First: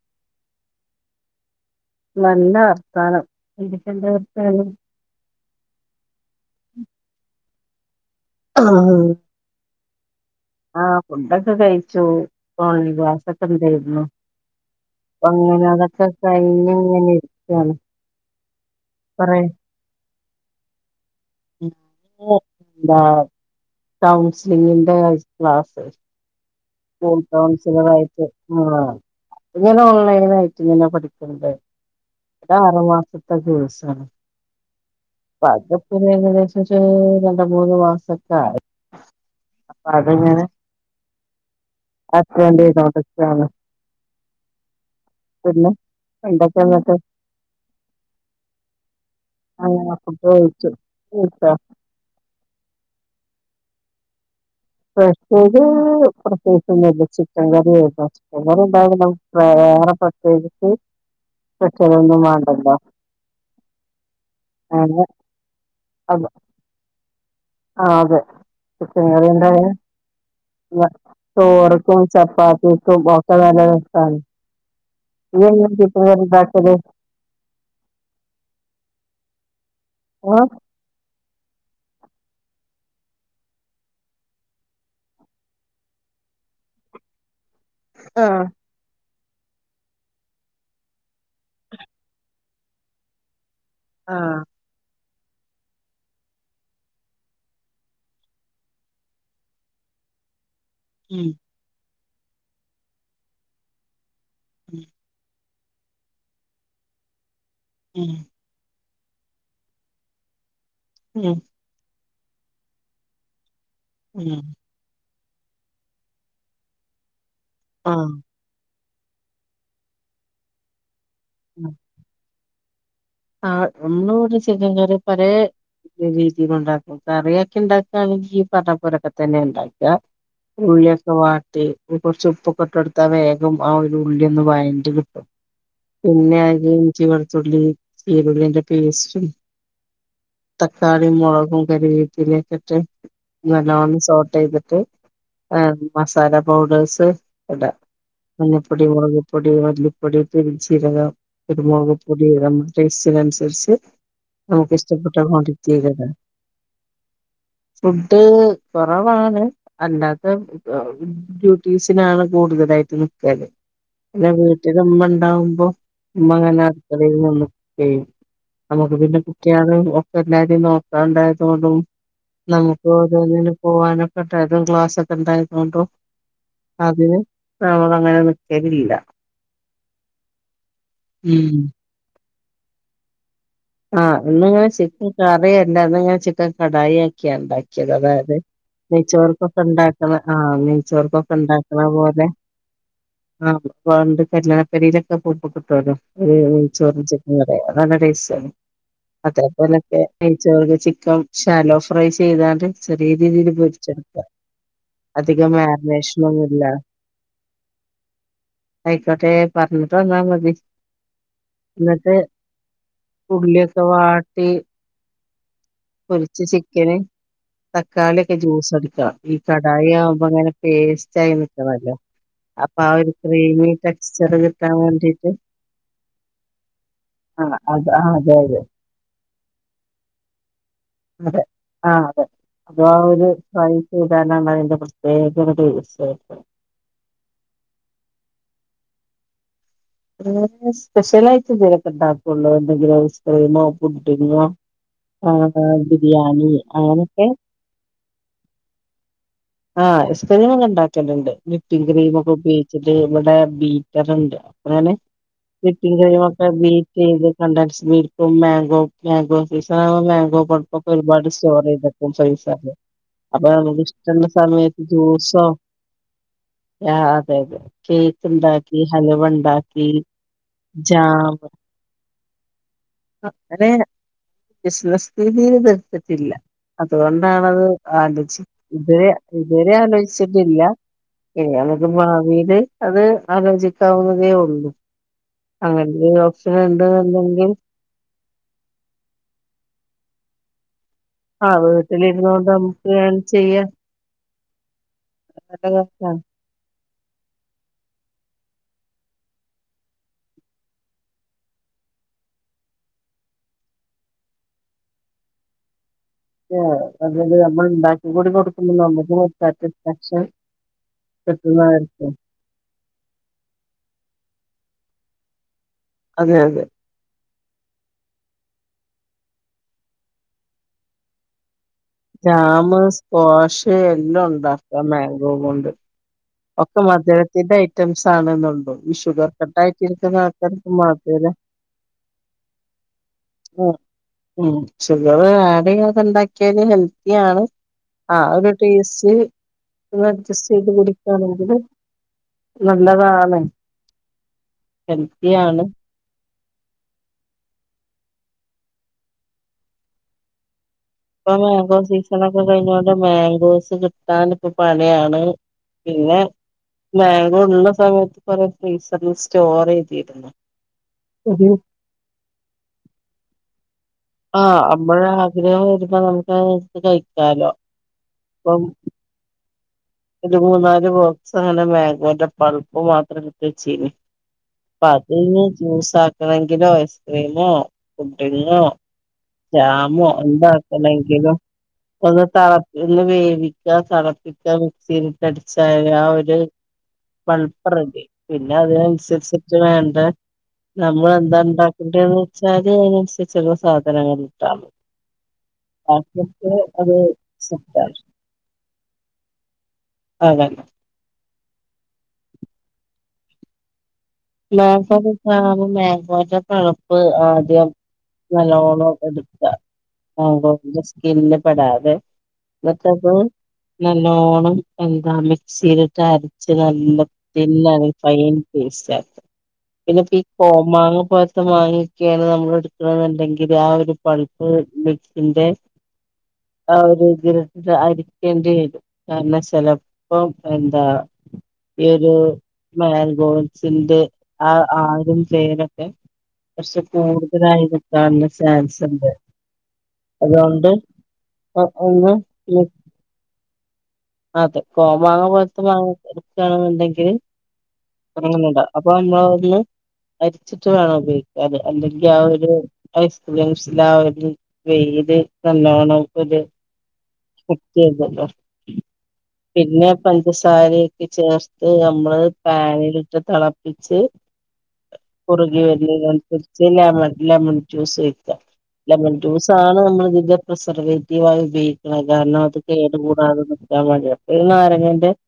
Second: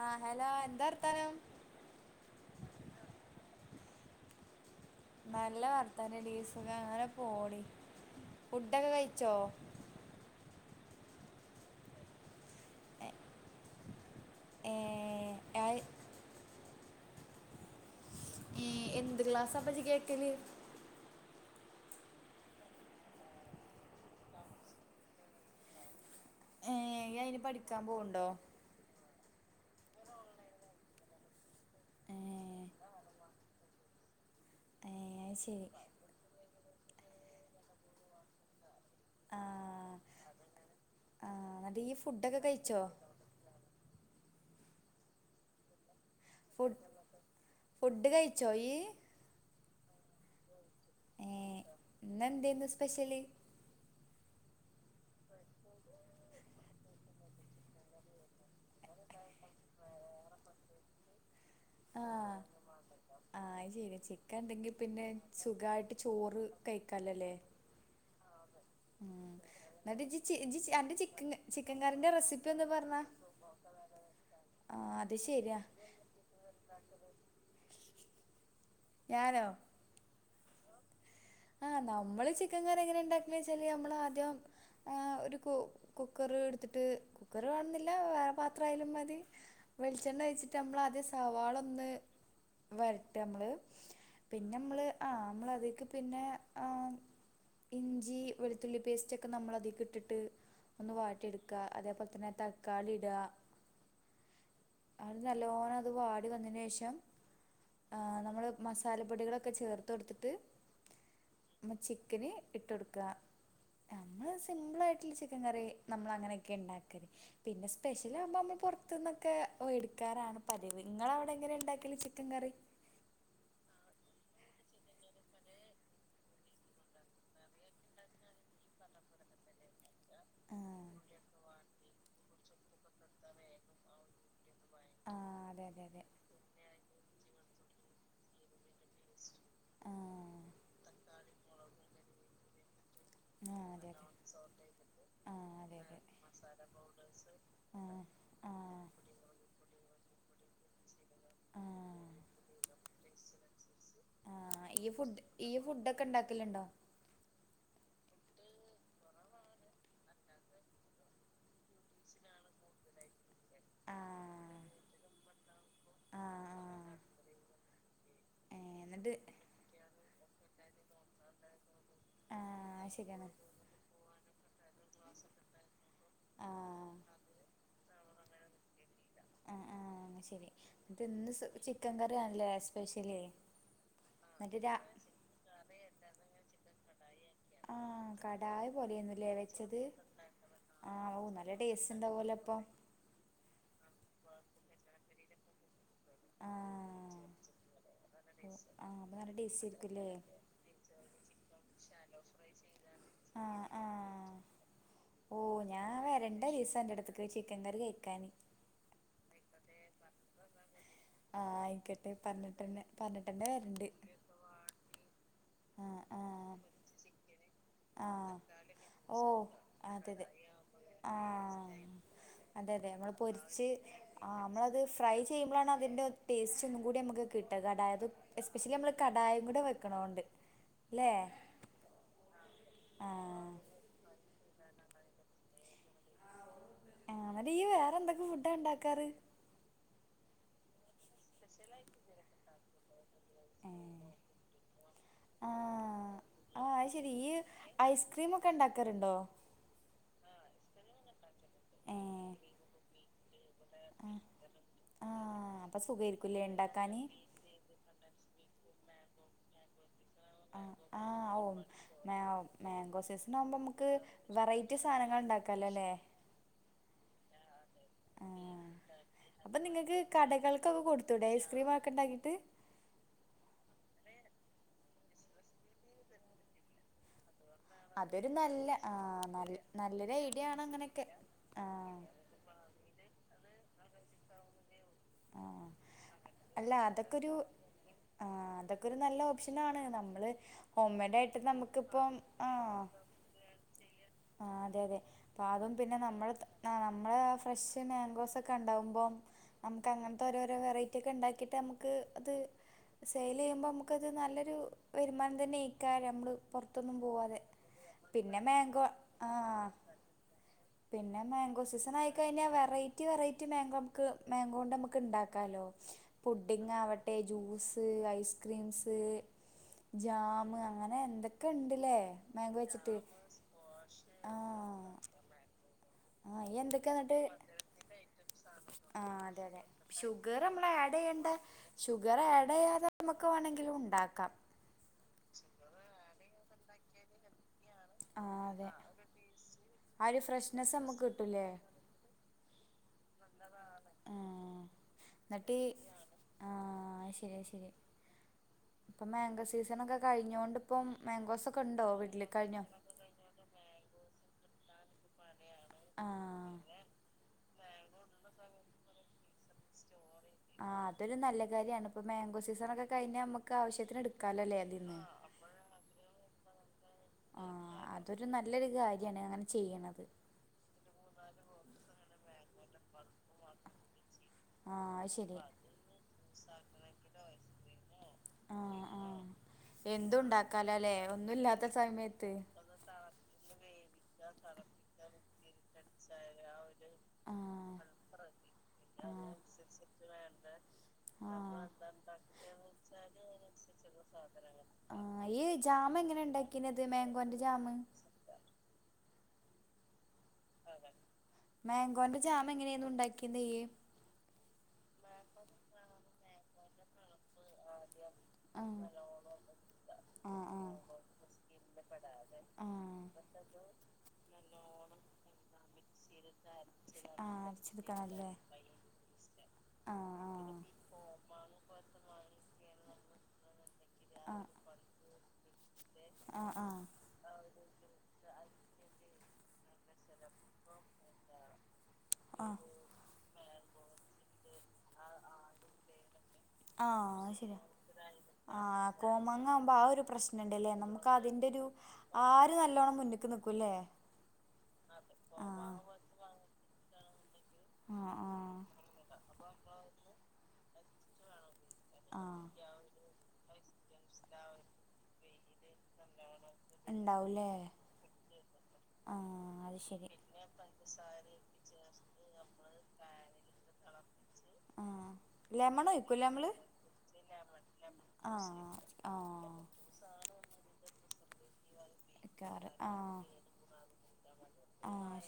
ആഹ് hello എന്താ അർഥാനം നല്ല അവർസ്ഥാനം എ എ വർയ നല്ല വർത്തൻ ഡീ സുഖ അങ്ങനെ പോണ ഫുഡൊക്കെ കഴിച്ചോ ആ ഫുഡൊക്കെ കഴിച്ചു തോണി ഗാസൊക്കെ എന്തായിരുന്നു ഏഹ് അങ്ങനെ അയ് അതൊക്കെ കൈഞ് ഇങ്ങനെ ഇരിക്കാണ് ഏ എന്ത് പറയ് ക്ലാസ്സാപ്പച്ചി കേക്കല് [unintelligible] എന്താ കൗൺസിലിങ്ങിന്റെ ക്ലാസ് ഏഹ് ഇയ്യ് അയിന് കൗൺസ പഠിക്കാൻ ആയി ട്ട് പോവ്ണ്ടോ ആ ഇങ്ങനെ ഓൺലൈന ആയിട്ട് ഇങ്ങനെ പഠിക്കണ്ടേ ഏഹ് ആറു മാസതെക്കെ കോഴ്സണ് ഏഹ് അത് അപ്പ ശരി അതപി കദേശം രണ്ട മൂന്ന് മാസൊക്കെ ആയി അപ്പ ആഹ് അതങ്ങനെ ആഹ് ന്നട്ട് ഇയ്യ് ഫുഡൊക്കെ കഴിച്ചോ [inaudible] എന്തൊക്കെ ഫു ഇന്നത്തെ ഫുഡ് കഴിച്ചോയി അങ്ങന ഫുഡ് കഴിച്ചു കഴിച്ചോ? ഏർ എന്ന എന്തന്ന് സ്പെഷ്യല് പ്രത്യേക പ്രത്യേൊന്ന ചിക്കൻ കറിയല്ല ചൻ കറിണ്ടുന്നിപ വേറെ പ്രത്യേകിച്ച് [unintelligible] കക്ഷൊന്നും വേണ്ടല്ലോ ആഹത് ശരി ചിക്കൻ എന്തെങ്കി അങ്ങനെ പിന്നെ സുഖയിട്ട് ചോറ് കഴിക്കാലല്ലേ ആ അതെ ചിക്കൻ കറി എന്നിട്ട് ഇജ്ജ് ചി ഇജ്ജ് ചി അന്റെ ചിക്കൻ ചിക്കൻ ചോറക്കും കറിന്റെ റെസിപ്പി ഒന്ന് ചപ്പാത്തിക്കും പറഞ്ഞാ ഒക്കെ നല്ലരസമാണ് ആ അത് ശരിയാ ൻ കിട്ട പാട്ടത് [unintelligible] ഞാനോ ഏ ആ് നമ്മള് ചിക്കൻ കറി എങ്ങനെണ്ടാക്ക വെച്ചാല് നമ്മൾ ആദ്യം ഒരു കുക്കർ കുർ വില്ല ആഹ് വേറൊലും മതി വെളിച്ചെണ്ണ വഴിട്ട് നമ്മ സവാള ഒന്ന് വരട്ടെ നമ്മള് ആഹ് പിന്നെ നമ്മള് ആ് നമ്മളത പിന്നെ ഇഞ്ചി വെളുത്തുള്ളി പേസ്റ്റ് ഒക്കെ നമ്മളതിക ഇട്ടിട്ട് ഒന്ന് ഉം വാട്ടിയ എടുക്കുക അതേപോലെ തന്നെ തക്കാളിട ഉം നല്ലോണം അത് വാടി വന്നന് ശേഷം ഉം സാലപ്പൊടികളൊക്കെ ചേർത്ത് കൊടുത്തിട്ട് ഉം നമ്മ ചിക്കന് ഇട്ട കൊടുക്കുക ഉം നമ്മള് ഉം സിമ്പിൾ ആയിട്ടുള്ള ചിക്കൻ കറി നമ്മൾ അങ്ങനെയൊക്കെ ഉണ്ടാക്കൽ പിന്നെ സ്പെഷ്യൽ ഉം ആകുമ്പോൾ നമ്മൾ പുറത്തു നിന്നൊക്കെ എടുക്കാറാണ് പതിവ് നിങ്ങളെ അവിടെ എങ്ങനെ ഇണ്ടാക്കല്ല ചിക്കൻ കറി ആ ഒന്നട് സിങ്കാര് പറ രീതിയില ഉണ്ടാക്കും കറിയൊക്കെ ഉണ്ടാക്കുകയാണെങ്കിൽ ഈ പറപ്പരൊക്കെ തന്നെ ഉണ്ടാക്കും ഉള്ളിയൊക്കെ വാട്ടി കുറച്ച ഉപ്പൊക്കെ ഇട്ട് എടുത്താ വേഗം ആ ഒരു ഉള്ളിയ ഒന്നന്ന് വാ ആ കിട്ടും അതെ അതെ അതെ പിന്നെഇഞ്ചി വർത്തുള്ളി [unintelligible] ആ തക്കാളിയ മുളകും കറിവേപ്പില ഒക്കെ ഇട്ട് ആഹ് അതെ നല്ലന്ന് അതെ സോർട്ട് ചെയ്തിട്ട് ആഹ് ആ അതെ അതെ മസാല ആഹ് പൗഡേഴ്സ് ഇടാ ആഹ് ആഹ് മഞ്ഞപ്പൊടി മുളകപ്പൊടി മല്ലിപ്പൊടി പൊടി പെരുംജീരകം കുരുമുളക് പൊടി ടേസ്റ്റിനനുസരിച്ച് ആഹ് നമുക്ക് ഈ ഇഷ്ടപ്പെട്ട ഫുഡ് ഈ ക്വാണ്ടിറ്റിയിൽ ഫുഡൊക്കെ ഇടാം ഇണ്ടാക്കലുണ്ടോ ഫുഡ് കുറവാണ് അല്ലാത്ത ഡ്യൂട്ടീസിനാണ് കൂടുതലായിട്ട് പിന്നെ ആഹ് വീട്ടില് ഉമ്മ ഉണ്ടാവുമ്പോ ആഹ് ഉമ്മ അങ്ങനെ ആഹ് അടുക്കളേലൊന്നും ഏഹ് നമുക്ക് പിന്നെ എന്നിട്ട് കുക്ക് ചെയ്യാതെ ഒക്കെ എല്ലാവരും നോക്കാണ്ടായതുകൊണ്ടും ആഹ് അത് ശരിയാണ് നമുക്കൊനിനും പോവാനൊക്കെട്ടെ ക്ലാസ്സൊക്കെയുണ്ടായിതണ്ടും ആഹ് അതിന് നമ്മള് അങ്ങനെ വെക്കലില്ല ആഹ് ആഹ് ശെരി അപ്പ ഇന്ന് ഉം ചിക്കൻ കറിയാണല്ലേ സ്പെഷ്യല് ആഹ് എന്നിട്ട് ഇന്നിങ്ങനെ രാ ചിക്കൻ കറിയല്ല അത് ചിക്കൻ കടായി ആക്കിയാ ഉണ്ടാക്കിയത് ആഹ് അതായത് കടായി പോലെയായിരുന്നുല്ലേ നെയ്ച്ചോറൊക്കൊ വെച്ചത് ഉണ്ടാക്കണ ആഹ് ആഹ് ഓഹ് നെയച്ചോറൊക്കെ നല്ല ഇണ്ടാക്കണ ടേസ്റ്റ് പോലെ ഉണ്ടാവുമല്ലോ അപ്പം ആഹ് പണ്ട് കല്യാണപ്പൊരയിലൊക്കെ പോകുമ്പോ കിട്ടുവല്ലോ നെയ്ചോറും ആഹ് ചിക്കനും കൂടേ നല്ല ടേസ്റ്റ് ആണ് അപ്പൊ നല്ല ടേസ്റ്റ് അതേപോലൊക്കെ ആയിരിക്കുംല്ലേ നെയാച്ചോറൊക്ക് ചിക്കൻ ശാലോ ഫ്രൈ ചെയ്താലും ചെറിയ രീതിയിൽ പോ [unintelligible] ഓ ഞാൻ വരണ്ടേ ലീസ അന്റെടുത്തേക്ക് ചിക്കൻ കറി കഴിക്കാന് ആയിക്കോട്ടെ പറഞ്ഞിട്ട് വന്നാ മതി ആഹ് ആയിക്കോട്ടെ എന്നിട്ട് പറഞ്ഞിട്ടന്നെ പറഞ്ഞിട്ട് ഉള്ളിയൊക്കെ വാട്ടി ആഹ് പൊരിച്ച് ആഹ് ചിക്കന് ആഹ് തക്കാളിയൊക്കെ ജ്യൂസടിക്കണം ഈ ഓഹ് കടായി അതെ അതെ ആവുമ്പോ അങ്ങനെ പേസ്റ്റ് ആയി ആഹ് നിക്കണോല്ലോ അതെ അതെ നമ്മള് പൊരിച്ച് ആ കിട്ടാൻ നമ്മളത് ഫ്രൈ വേണ്ടിട്ട് ചെയ്യുമ്പോളാണ് അതിന്റെ ഒരു ടേസ്റ്റ് ഒന്നും കൂടി നമുക്ക് [unintelligible] അതായത് അതെ എസ്പെഷ്യലി നമ്മള് കടായുംകൂടെ വെക്കണോണ്ട് ല്ലേ അതെ ആ അതെ അതാ ആ ഒരു ആഹ് അതിന്റെ പ്രത്യേക ഒരു ടേസ്റ്റായിരിക്കും. വേറെ എന്തൊക്കെ ഫുഡാ ഉണ്ടാക്കാറ് സ്പെഷ്യലായിട്ട് എന്തേലുമൊക്കെ ഉണ്ടാക്കുമ്പോ എന്തെങ്കിലും ഐസ്ക്രീംമോ ഏഹ് പുഡ്ഡിംങ്ങോ ആഹ് ഹാ ബിരിയാണി അങ്ങനൊക്കെ ഐസ്ക്രീം ഒക്കെ ഒണ്ടാക്കാറുണ്ടോ ആഹ് ഐസ്ക്രീം ഉണ്ടാക്കലുണ്ട് വിപ്പിംഗ് ക്രീമ് ഏഹ് ഒക്കെ ഉപയോഗിച്ചിട്ട് ഇവടെ ആഹ് ബീറ്ററുണ്ട് അപ്പളാണ് ആഹ് അപ്പൊ വിപ്പിംഗ് ക്രീം സുഖായിരിക്കൂല്ലേ ഒക്കെ വീറ്റ് ഉണ്ടാക്കാന് ചെയത് കണ്ടും മാങ്കോ മാങ്കോ സീസൺ മാങ്കോ ആഹ് പളുപ്പൊക്കെ ഒരുപാട് ആഹ് സ്റ്റോർ ഓഹ് ചെയ്ത് വെക്കും മാ ഫീസറില് മാങ്കോ സീസൺ അപ്പം ആകുമ്പോ നമുക്ക് പറ്റുന്ന വെറൈറ്റി സമയത്ത് സാധനങ്ങൾ ജ്യൂസോ ഉണ്ടാക്കാലോ അല്ലേ അതെ അതെ കേക്ക് ആഹ് ഉണ്ടാക്കി ഹൽവ അപ്പൊ ഉണ്ടാക്കി നിങ്ങൾക്ക് കടകൾക്കൊക്കെ കൊടുത്തൂടെ ജാം ഐസ്ക്രീം ആക്കണ്ടാക്കീട്ട് ആ അതെ ബിസിനസ് രീതിൽ ഒന്നും എടുത്തിട്ടില്ല അതുകൊണ്ടാണത് അതൊരു അടിച്ച് നല്ല ആ ഇതുവരെ നല്ല ഇതുവരെ നല്ലൊരു ഐഡിയ ആണ് ആലോചിച്ചിട്ടില്ല അങ്ങനെയൊക്കെ ഇനിയത് ആഹ് ഭാവിയില് അത് ആലോചിക്കാവുന്നതേ ഉള്ളൂ ആഹ് അങ്ങനെ ഒരു ഓപ്ഷൻ അല്ല അതൊക്കൊരു ഉണ്ടെന്നുണ്ടെങ്കിൽ ആ അതൊക്കെ ഒരു നല്ല ഓപ്ഷനാണ് നമ്മള് ഹോംമെയ്ഡ് ആയിട്ട് ആഹ് നമുക്കിപ്പം വീട്ടിലിരുന്ന് കൊണ്ട് നമുക്ക് ഏൺ ചെയ്യാം ആ അതെ അതെ നല്ല അതും പിന്നെ കാര്യമാണ് നമ്മൾ ആ നമ്മളെ ആ ഫ്രഷ് മാങ്കോസ് ഒക്കെ ഉണ്ടാവുമ്പോം നമുക്ക് അങ്ങനത്തെ ഓരോരോ വെറൈറ്റി ഒക്കെ ഉണ്ടാക്കിയിട്ട് നമുക്ക് അത് സെയിൽ ചെയ്യുമ്പോ നമുക്കത് നല്ലൊരു വരുമാനം തന്നെ ഇക്കാര്യം നമ്മള് പുറത്തൊന്നും അതായത് പോവാതെ നമ്മൾ ഉണ്ടാക്കി കൂടി പിന്നെ കൊടുക്കുമ്പം മാങ്കോ നമ്മുക്കും ആ ഒരു സാറ്റിസ്ഫാക്ഷൻ പിന്നെ മാങ്കോ സീസൺ കിട്ടുന്നതായിരിക്കും ആയിക്കഴിഞ്ഞാൽ വെറൈറ്റി വെറൈറ്റി മാങ്കോ ക്ക് മാങ്കോ കൊണ്ട് അമക്ക് ഉണ്ടാക്കാലോ അതെ അതെ പുഡ്ഡിംങ്ങ് ആവട്ടെ ജ്യൂസ് സ് ഐസ്ക്രീം സ് ജാംമ് അങ്ങനെ എന്തൊക്കെയുണ്ട് ജാം സ്ക്വാഷ് എല്ലാം ആ ഉണ്ടാക്കാം മാംഗോ കൊണ്ട് ആ ഇയ്യ് ഒക്കെ എന്തൊക്കെ എന്നിട്ട് മധുരത്തിന്റെ ഐറ്റംസ് ആണെന്നുണ്ടോ ഈ ആ ഷുഗർ അതെ കട്ട അതെ ആയിട്ടിരിക്കുന്ന ഷുഗർ നമ്മൾ ആൾക്കാർക്ക് ആഡ് മധ ചെയ്യണ്ട ഷുഗർ ആഡ് ചെയ്യാതെ നമുക്ക് വേണമെങ്കിലും ഉണ്ടാക്കാം ഷുഗർ ആഡ് ചെയ്യാതണ്ടാക്കി ഒ ഹെൽത്തി ആണ് ആ ഒരു ടേസ്റ്റ് ആ ഒരു അഡ്ജസ്റ്റ് ഫ്രഷ്നെസ്സ് പൊടി നമുക്ക് കിട്ടൂലേ ത് നല്ലതാണ് ആഹ് എന്നിട്ട് ഹെൽത്തിയാണ് ആഹ് ശരി ശരി ഇപ്പ മാങ്കോ സീസൺൊക്കെ കഴിഞ്ഞൊണ്ട് ഇപ്പൊ മാംഗോ സീസൺ ഒക്കെ കഴിഞ്ഞോണ്ട് മാംഗോസ് കിട്ടൻ ഇപ്പൊ പണിയാണ് പിന്നെ ആഹ് ബേങ്ങോ ഉള്ള സമയത്ത് കൊറെേ ഫ്രീസറി സ്റ്റോർ ചെയ്ത് അത് തരു നല്ല കാര്യമാണ് ഇപ്പൊ മാങ്കോ സീസൺ ഒക്കെ കഴിഞ്ഞാൽ നമുക്ക് ആവശ്യ ആഹ് നമ്മൾ ആഗ്രഹം വരുമ്പ നമുക്ക് കഴിക്കാലോ അപ്പം കാര്യണ് ഒരു മൂന്നാല് വസ അങ്ങനെ മേഘന്റെ പളുപ്പ് മാത്ര എച്ചീന് ആ അപ്പൊ അതിന്ന് ജ്യൂസ ആക്കണെങ്കിലോ ഐസ്ക്രീമോ ഫു ഡിങ്ങോ ആഹ് ആഹ് ജാമോ എന്തും ഉണ്ടാക്കാലോല്ലേ എന്താക്കണെങ്കിലും ഒന്നുല്ലാത്ത ഒ സമയത്ത് ത വേ തിളപ്പിക്ക മിക്സിയിലട്ട അടിച്ച ആ ഒരു പൾപ്പ് റെഡി പിന്നെ അതിനനുസരിച്ചിട്ട് വേണ്ട നമ്മൾെന്താ ഉണ്ടാക്കണ്ടേന്ന് വെച്ചാല് അതിനന്നുസരിച്ചുള്ള സാധനങ്ങിട്ടാണ് ജാമ് എങ്ങനെ ഉണ്ടാക്കിത് മാങ്കോന്റെ ജാമ് സെറ്റാണ് ആതെന്നെ മാങ്കോന്റെ ജാം എങ്ങനെയന്നന്ന് ഉണ്ടാക്കിയന്ത മാങ്ങോന്റെ ജാം മാങ്ങോന്റെ പുൽപള്ളി ആദ്യം നല്ലോളം എടുക്ക ഇതാക്കിയെടുക്കണം സ്കില്ല് പെടാതെ ഇതൊക്കെപ്പ നല്ലോണം എന്താ മിക്സിയിലിട്ട് അരച്ച് നല്ല തിൻ ഫൈൻ പേസ്റ്റക് [unintelligible] പിന്നെപ്പ ഈ കോ മാങ്ങ പോലത്തെ മാങ്ങൊക്കെയാണ് നമ്മൾ എടുക്കണ എന്നുണ്ടെങ്കില് ആ ഒരു പഠിപ്പ് ന്റെ ആ വേവ് ഒരു ദ അരിക്കേണ്ടി വരും കാരണം ചിലപ്പോ എന്താ ഈ ഒരു മാങ്കോസിന്റെ ആ ആതും പേരൊക്കെ കുറച്ച് ആഹ ശരിയാ കൂടുതലായി നിക്കാനുള്ള ചാൻസ് ആഹ ഉണ്ട് കോമാങ്ങ ആവു മ്പോ ആ ഒരു അതുകൊണ്ട് പ്രശ്നംണ്ട്ല്ലേ നമുക്ക് അ അതിന്റെ ഒരു ഒന്ന് ആര് മി- നല്ലോണം മുന്ന് ക്ക് നിക്കൂല്ലേ അതെ കോ മാങ്ങ പോലത്തെ മാങ്ങ എക്കണുണ്ടെങ്കില് അങ്ങനണ്ട ആഹ് അപ്പൊ നമ്മളൊന്ന് അരിച്ചിട്ട് വേണം ഉപയോഗിക്കാ അല്ലെ അല്ലെങ്കിൽ ആ ആഹ് ഒരു ഐസ്ക്രീം ഒരു വെയില് നല്ലോണംക്കല് ഉണ്ടാവൂലേ [unintelligible] ആഹ് അത് പിന്നെ ശരി പഞ്ചസാരയൊക്കെ ചേർത്ത് നമ്മള് പാനിലിട്ട് തിളപ്പിച്ച് ആഹ് ത് കുറുകി ലെമൺ ഒഴിക്കൂലെ നമ്മള് വര്നനുസരിച്ച് ലമൺ ലെമൺ ജ്യൂസ് വക്കാം ആഹ് ലെമൺ ജ്യൂസ് ആഹ് ആണ് നമ്മള ഇതിന്റെ പ്രസർവേറ്റീവ ആയത് കാരണം അത് ഒഴിക്കാറ് കേട് ആഹ് കൂടാതെ നിക്കാൻ വേണ്ടി അ നാരങ്ങന്റെ ആഹ്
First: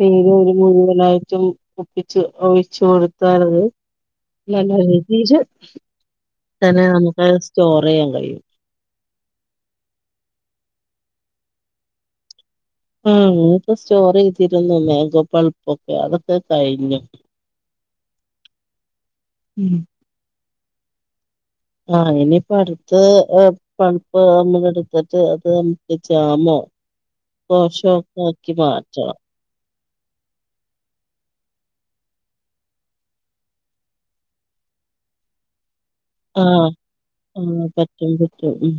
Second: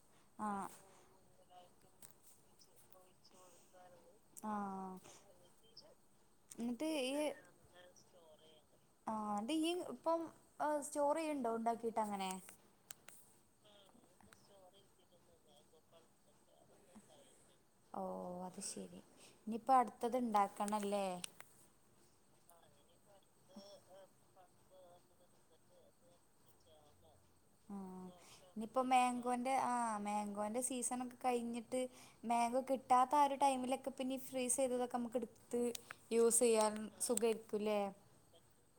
പര ഒരു ആഹ് മുഴുവനായിട്ടും ഒപ്പിച്ച് ഒഴിച്ചു കൊടുത്താറത് ആഹ് [unintelligible] തന്നെ എന്നിട്ട് നമുക്ക് സ്റ്റോർ ചെയ്യാൻ കഴിയും ആ അ ഈ ഇപ്പം സ്റ്റോറി ഉണ്ടോ ഉണ്ടാക്കിട്ട് അങ്ങനെ ആ ഇക്ക സ്റ്റോർ ചെയ്തിരുന്നു മേഗോ പൾപ്പൊക്കെ അതൊക്കെ കഴിഞ്ഞു ഓ അത് ശെരി ഇനിയിപ്പോ ഉം അടുത്തത് ഇണ്ടാക്കണല്ലേ ആ ഇനിയിപ്പ അടുത്ത് പൾപ്പ് നമ്മള് എടുത്തിട്ട് അത് നമുക്ക് ജാമോ ആ ഷോക്കാക്കി മാറ്റണം മാംഗോന്റെ സീസൺ ഒക്കെ കഴിഞ്ഞിട്ട് മാഗോ കിട്ടാത്ത ആ ഒരു ടൈമിലൊക്കെന്ന ഫ്രീസ് ചെയ് ക്കെടുത്ത് ആ ആ പറ്റും പറ്റും ഉം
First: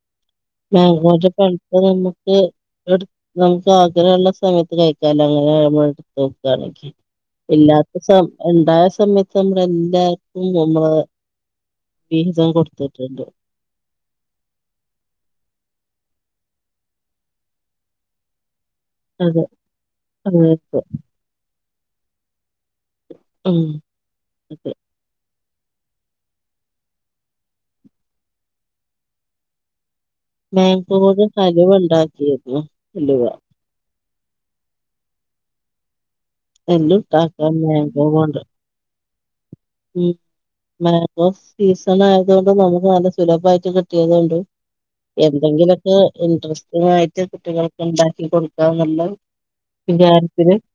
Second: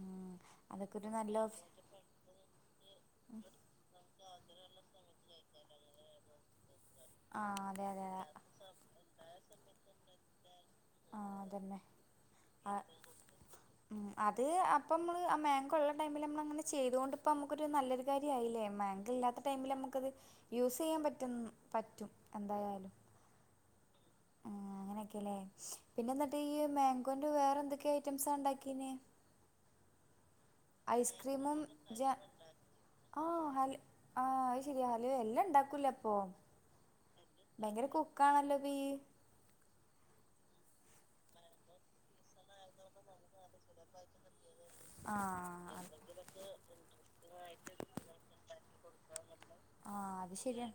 ഉം അതൊക്കെ ഒരു മാങ്ങാന്റെ നല്ല ഓപ്ഷ പൽപ്പ് നമുക്ക് എ നമുക്ക് ആഗ്രഹ ള്ള സമയത്ത് കഴിക്കാല അങ്ങനെ നമ്മോക്കുകയാണെങ്കി ആ അതെ ഇല്ലാത്ത അതെ സ ഉണ്ടായ സമയത്ത് നമ്മള എല്ലാർക്കും നമ്മള് ആ അതന്നെ ഫീസം ആ കൊടുത്തിട്ടുണ്ട് അത് അപ്പ നമ്മള് ആ മാംഗോ ഉള്ള ടൈമിൽ നമ്മൾ അങ്ങനെ ചെയ്തൊണ്ട് ഇപ്പ നമുക്കൊരു നല്ലൊരു കാര്യയില്ലേ അതെ മാങ്കല്ലാത്ത ടൈമിൽ നമുക്കത് അതെ യൂസ് അതെ ചെയ്യാൻ പറ്റ പറ്റും എന്ത ഉം അങ്ങനെയൊക്കെല്ലേ പിന്നെ എന്നിട്ട് ഈ മാങ്കോന്റെ വേറെ എന്തൊക്കെയ ഐറ്റംസാ ഉണ്ടാക്കീനെ മാംഗോ ജ കലിവ്ണ്ടാക്കിരുന്നു ഇലിവ ആ അത് ശരിയാ അല് എല്ലാം ഉണ്ടാക്കൂല അപ്പൊ എല്ലട്ടാക്ക ഭയങ്കര മേങ്കോ കൊണ്ട് കുക്കാണല്ലോ ഇപ്പ ഇയ്യ് ഉം മാഗോ സീസൺ ആയത കൊണ്ട് നമുക്ക് നല്ല സുലഭമായിട്ട് കിട്ടിയതൊണ്ട് ആഹ് അത് എന്തെങ്കിലൊക്കെ ഇന്ട്രസ്റ്റിങ് ആയിട്ട് കുട്ടികൾക്ക് ഉണ്ടാക്കി കൊടുക്കാ എന്നുള്ള ആഹ് അത് എല്ലത്തിും ശരിയാ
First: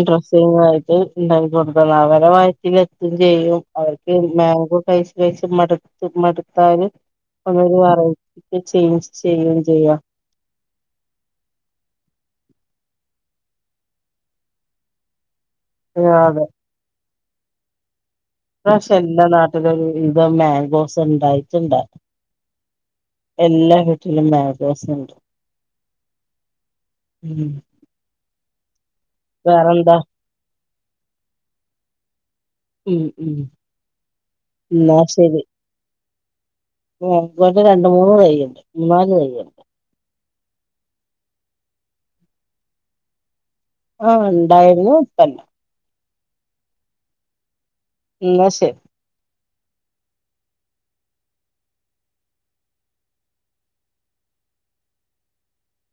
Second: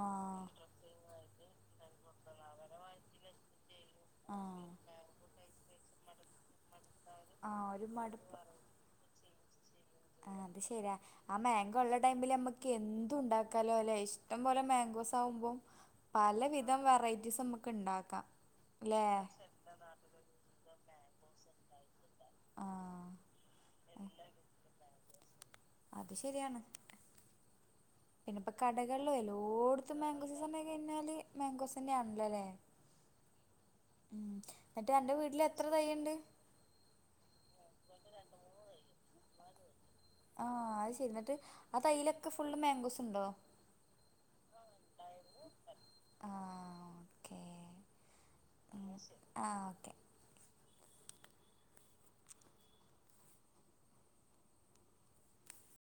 ആഹ് ഡ്രസ്സിങ്ങ ആയിട്ട് ഉണ്ട കൊടുൽപരമായി എത്തും ചെയ്യും അവർക്ക് ആഹ് മാങ്കോ പൈശ പൈ മടുത്ത് മടുത്താലും ആഹ് അങ്ങരു ഒരു വര ചേഞ്ച് ചെയ്യുകയും ചെയ്യാം ആ അത് ശരിയാ ആ മാങ്കോ ഉള്ള ടൈമില് നമ്മുക്ക് എന്തു ഉണ്ടാക്കാലോ അല്ലെ ഇഷ്ടം പോലെ മാംഗോസ് ആകുമ്പോം പലവിധം വെറൈറ്റീസ് നമുക്ക് ഉണ്ടാക്കാം പക്ഷെ എല്ലാ നാട്ടില ഇത മാഗോ ഉണ്ടായിട്ടുണ്ട് ആഹ് എല്ലാ വീട്ടിലും മാംഗോസ്സൂ ണ്ട് അത് ശരിയാണ് പിന്നെ ഇപ്പ കടകളിലും വേറെന്താ എല്ലോടത്തും മാങ്കോസ് സമയം കഴിഞ്ഞാല് മാങ്കോസിന്റെ ആണല്ലോല്ലേ ഉം ഉം ഉം എന്നിട്ട് ന്റെ വീട്ടില് എത്ര തൈയുണ്ട് [unintelligible] രണ്ട മൂന്ന് തൈയുണ്ട് മൂന്നാല് തയ്യുണ്ട് ആ അത് ശരി എന്നിട്ട് ആ തൈയിലൊക്കെ ഫുള്ള് മാങ്കോസ് ഉണ്ടോ ആ ഉണ്ടായിരുന്നു ഇപ്പല്ല ആ ഓക്കേ മ ശെ ആ ഓക്കെ